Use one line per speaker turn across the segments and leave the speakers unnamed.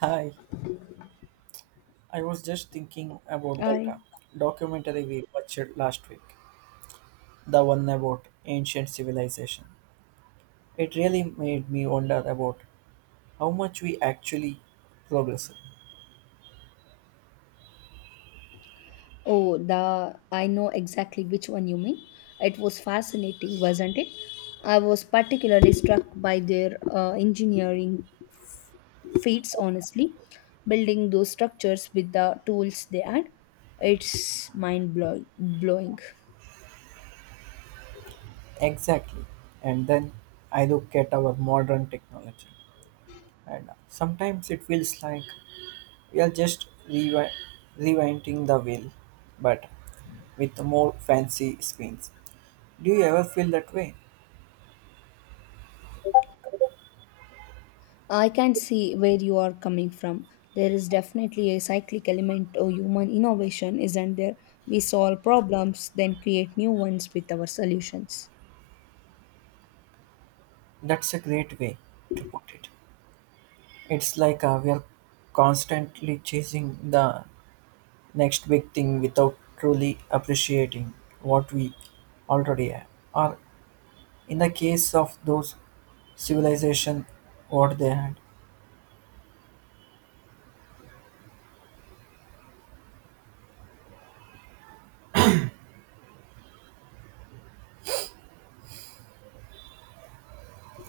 Hi, I was just thinking about that
I
documentary we watched last week, the one about ancient civilization. It really made me wonder about how much we actually progressed.
oh the I know exactly which one you mean. It was fascinating, wasn't it? I was particularly struck by their engineering feats. Honestly, building those structures with the tools they had, it's mind blow blowing.
Exactly. And then I look at our modern technology, and sometimes it feels like we are just rewinding the wheel, but with more fancy screens. Do you ever feel that way?
I can see where you are coming from. There is definitely a cyclic element to human innovation, isn't there? We solve problems, then create new ones with our solutions.
That's a great way to put it. It's like we are constantly chasing the next big thing without truly appreciating what we already have. Or in the case of those civilization, what they had.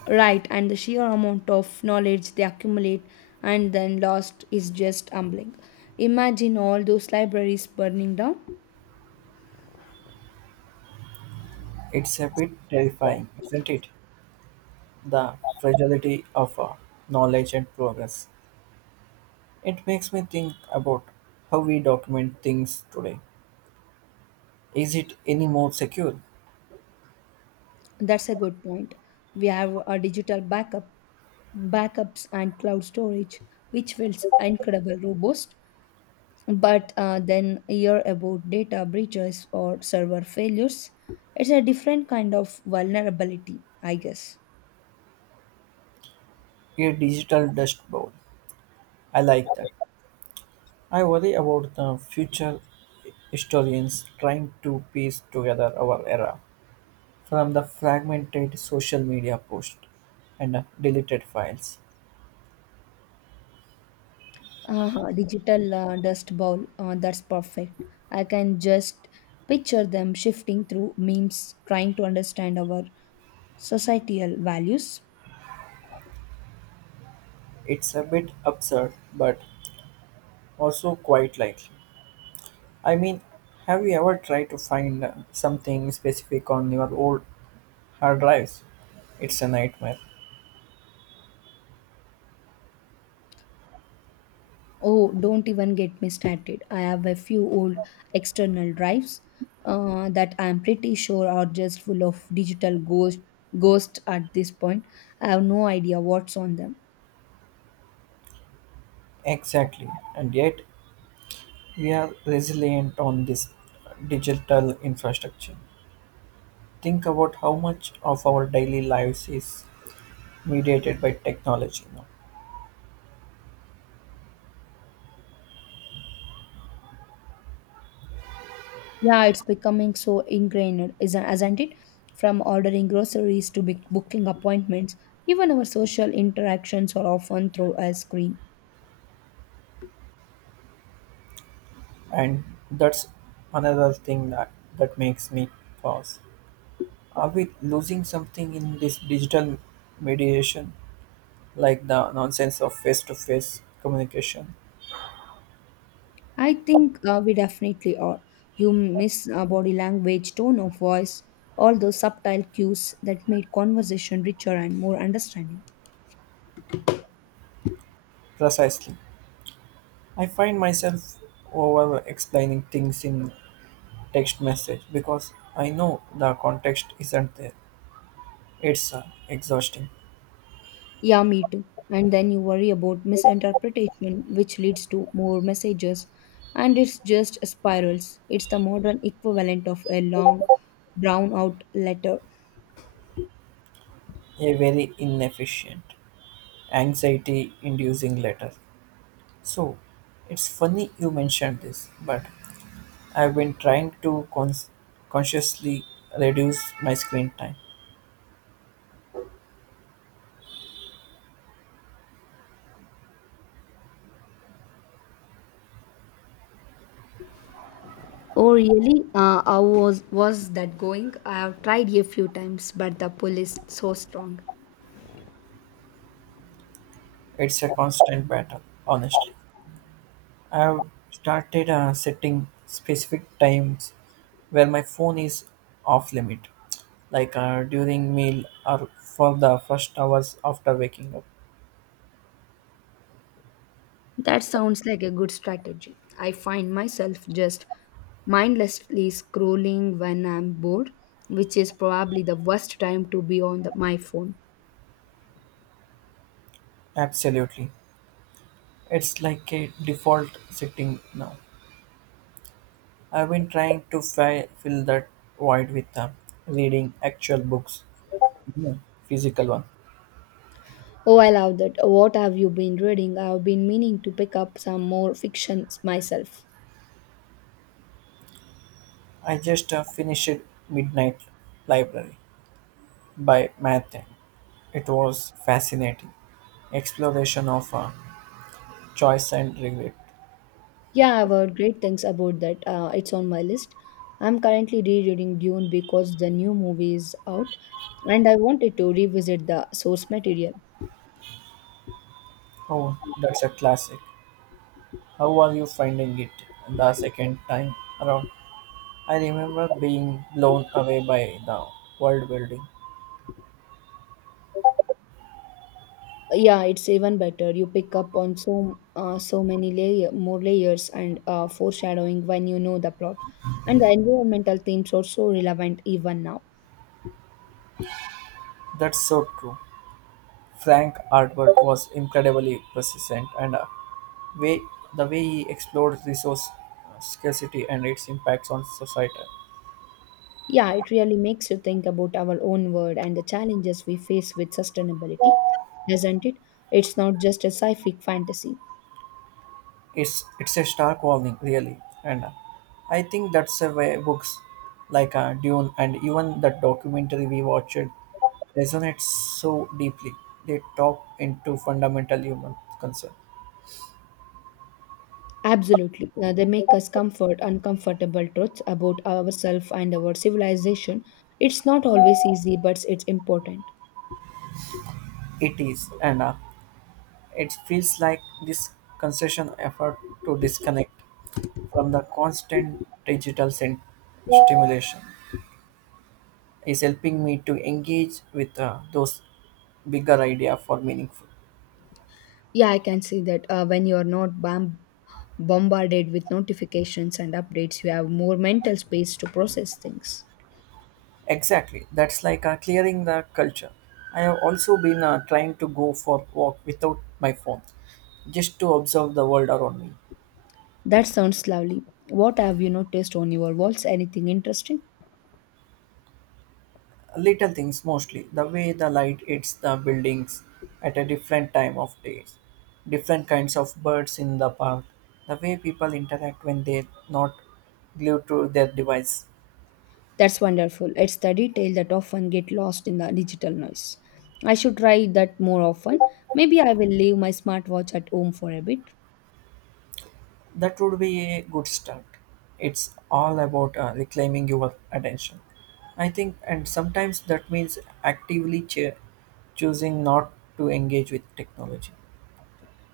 Right, and the sheer amount of knowledge they accumulate and then lost is just humbling. Imagine all those libraries burning down.
It's a bit terrifying, isn't it? The fragility of knowledge and progress. It makes me think about how we document things today. Is it any more secure?
That's a good point. We have a backups, and cloud storage, which feels incredible robust. But then hear about data breaches or server failures. It's a different kind of vulnerability, I guess.
A digital dust bowl. I like that. I worry about the future historians trying to piece together our era from the fragmented social media posts and deleted files.
Uh-huh, digital dust bowl. That's perfect. I can just picture them shifting through memes, trying to understand our societal values.
It's a bit absurd, but also quite likely. I mean, have you ever tried to find something specific on your old hard drives? It's a nightmare.
Oh, don't even get me started. I have a few old external drives that I'm pretty sure are just full of digital ghosts at this point. I have no idea what's on them.
Exactly, and yet we are resilient on this digital infrastructure. Think about how much of our daily lives is mediated by technology now.
Yeah, it's becoming so ingrained, isn't it? From ordering groceries to be booking appointments, even our social interactions are often through a screen.
And that's another thing that makes me pause. Are we losing something in this digital mediation, like the nonsense of face to face communication?
I think we definitely are. You miss body language, tone of voice, all those subtle cues that made conversation richer and more understanding.
Precisely. I find myself over explaining things in text message because I know the context isn't there. It's exhausting,
Yeah, me too. And then you worry about misinterpretation, which leads to more messages, and it's just spirals. It's the modern equivalent of a long, drawn out letter.
a very inefficient, anxiety inducing letter. So it's funny you mentioned this, but I've been trying to consciously reduce my screen time.
Oh, really? How was that going? I have tried a few times, but the pull is so strong.
It's a constant battle, honestly. I've started setting specific times where my phone is off limit, like during meal or for the first hours after waking up.
That sounds like a good strategy. I find myself just mindlessly scrolling when I'm bored, which is probably the worst time to be on my phone.
Absolutely. It's like a default setting now. I've been trying to fill that void with reading actual books, you physical one.
Oh, I love that. What have you been reading? I've been meaning to pick up some more fictions myself.
I just finished Midnight Library by Mathe. It was fascinating exploration of choice and regret.
Yeah, I've heard great things about that. It's on my list. I'm currently rereading Dune because the new movie is out and I wanted to revisit the source material.
Oh, that's a classic. How are you finding it the second time around? I remember being blown away by the world building.
Yeah, it's even better. You pick up on so many more layers and foreshadowing when you know the plot. And the environmental themes are so relevant even now.
That's so true. Frank Artwork was incredibly persistent and way the way he explores resource scarcity and its impacts on society.
Yeah, it really makes you think about our own world and the challenges we face with sustainability, doesn't it? It's not just a sci-fi fantasy.
It's a stark warning, really, and I think that's a way books like Dune and even the documentary we watched resonates so deeply. They tap into fundamental human concern.
Absolutely. They make us comfort uncomfortable truths about ourselves and our civilization. It's not always easy, but it's important.
It is, and it feels like this concession effort to disconnect from the constant digital stimulation is helping me to engage with those bigger idea for meaningful
Yeah, I can see that when you are not bombarded with notifications and updates, you have more mental space to process things.
exactly that's like clearing the culture. I have also been trying to go for walk without my phone just to observe the world around me,
That sounds lovely. What have you noticed on your walls? Anything interesting?
little things mostly, the way the light hits the buildings at a different time of days, different kinds of birds in the park, the way people interact when they're not glued to their device.
That's wonderful. It's the detail that often get lost in the digital noise. I should try that more often. Maybe I will leave my smartwatch at home for a bit.
That would be a good start. It's all about reclaiming your attention, I think, and sometimes that means actively choosing not to engage with technology.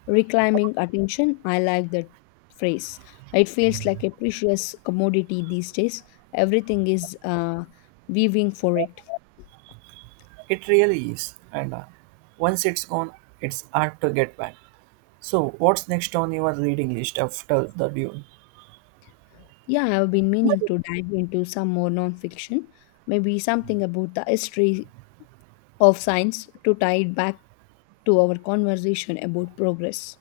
Reclaiming attention, I like that phrase. It feels like a precious commodity these days. Everything is weaving for it.
It really is, and once it's gone, it's hard to get back. So, what's next on your reading list after the Dune?
Yeah, I have been meaning to dive into some more nonfiction. Maybe something about the history of science to tie it back to our conversation about progress.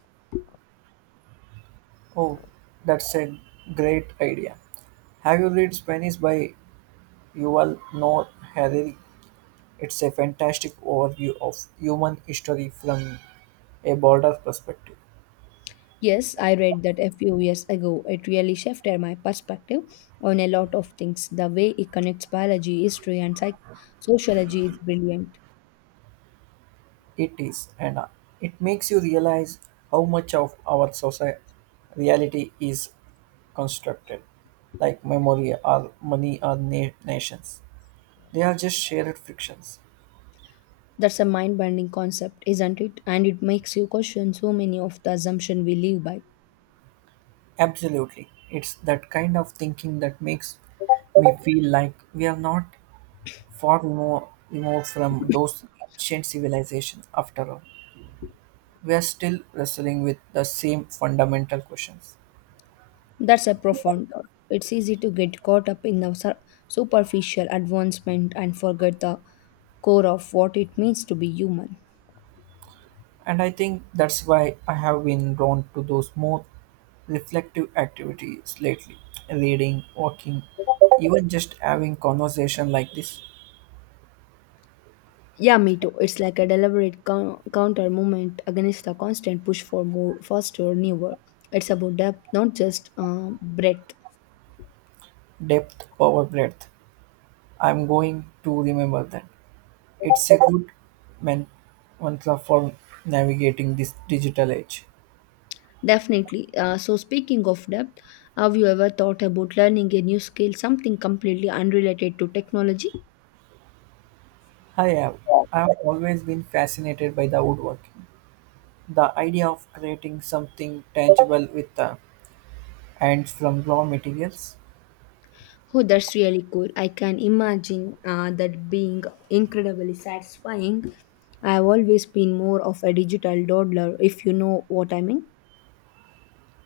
Oh, that's a great idea. Have you read Spanish by Yuval Noah Harari? It's a fantastic overview of human history from a broader perspective.
Yes, I read that a few years ago. It really shifted my perspective on a lot of things. The way it connects biology, history, and sociology is brilliant.
It is, and it makes you realize how much of our society reality is constructed, like memory or money or nations. They are just shared frictions.
That's a mind bending concept, isn't it? And it makes you question so many of the assumptions we live by.
Absolutely. It's that kind of thinking that makes me feel like we are not far more removed from those ancient civilizations after all. We are still wrestling with the same fundamental questions.
That's a profound thought. It's easy to get caught up in the superficial advancement and forget the core of what it means to be human.
And I think that's why I have been drawn to those more reflective activities lately, reading, walking, even just having conversation like this.
Yeah, me too. It's like a deliberate counter movement against the constant push for more, faster, newer. It's about depth, not just breadth.
Depth over breadth, I'm going to remember that. It's a good man- mantra for navigating this digital age.
Definitely. So, speaking of depth, have you ever thought about learning a new skill, something completely unrelated to technology?
I have i have always been fascinated by the woodworking, the idea of creating something tangible with the and from raw materials.
Oh, that's really cool. I can imagine that being incredibly satisfying. I've always been more of a digital dawdler, if you know what I mean.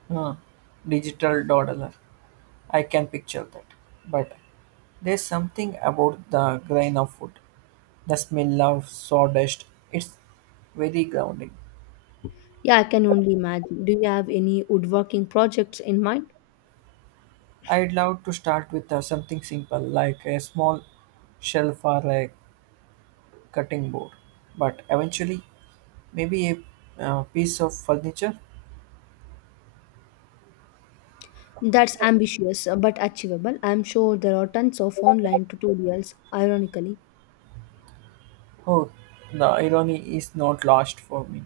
Huh, digital dollar. I can picture that. But there's something about the grain of food, the smell of sawdust. It's very grounding.
Yeah, I can only imagine. Do you have any woodworking projects in mind?
I'd love to start with something simple like a small shelf or a cutting board, but eventually, maybe a piece of furniture.
That's ambitious but achievable. I'm sure there are tons of online tutorials, ironically.
Oh, the irony is not lost for me,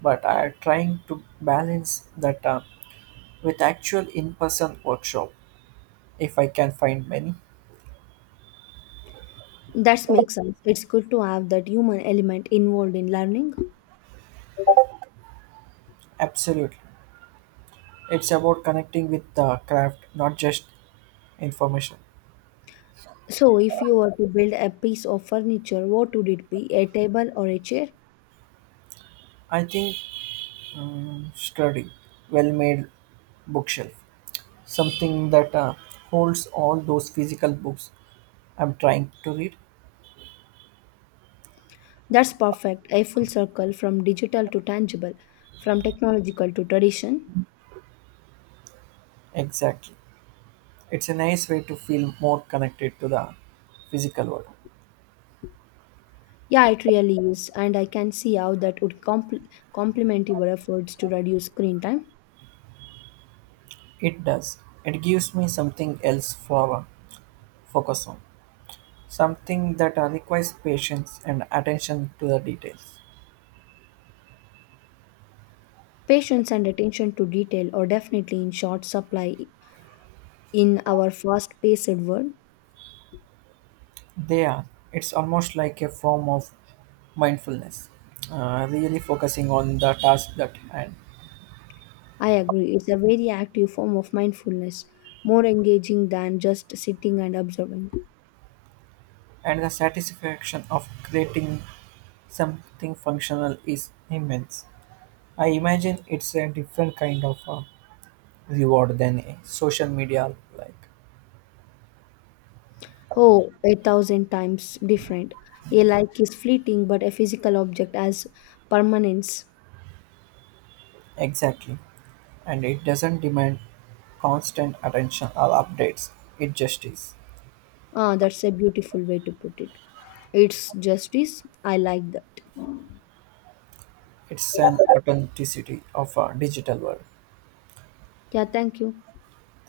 but I'm trying to balance that. With actual in-person workshop if I can find many.
That makes sense. It's good to have that human element involved in learning.
Absolutely, it's about connecting with the craft, not just information.
So, if you were to build a piece of furniture, what would it be? A table or a chair?
I think study well-made bookshelf, something that holds all those physical books I'm trying to read.
That's perfect. A full circle from digital to tangible, from technological to tradition.
Exactly, it's a nice way to feel more connected to the physical world.
Yeah, it really is. And I can see how that would complement your efforts to reduce screen time.
It does, it gives me something else for focus on, something that requires patience and attention to the details.
Patience and attention to detail are definitely in short supply in our fast paced world.
They are. It's almost like a form of mindfulness, really focusing on the task at hand.
I agree, it's a very active form of mindfulness, more engaging than just sitting and observing.
And the satisfaction of creating something functional is immense. I imagine it's a different kind of reward than a social media like.
Oh, a thousand times different. A like is fleeting, but a physical object has permanence.
Exactly. And it doesn't demand constant attention or updates, it just is.
Ah, that's a beautiful way to put it. It's justice. I like that.
It's an authenticity of a digital world.
Yeah, thank you.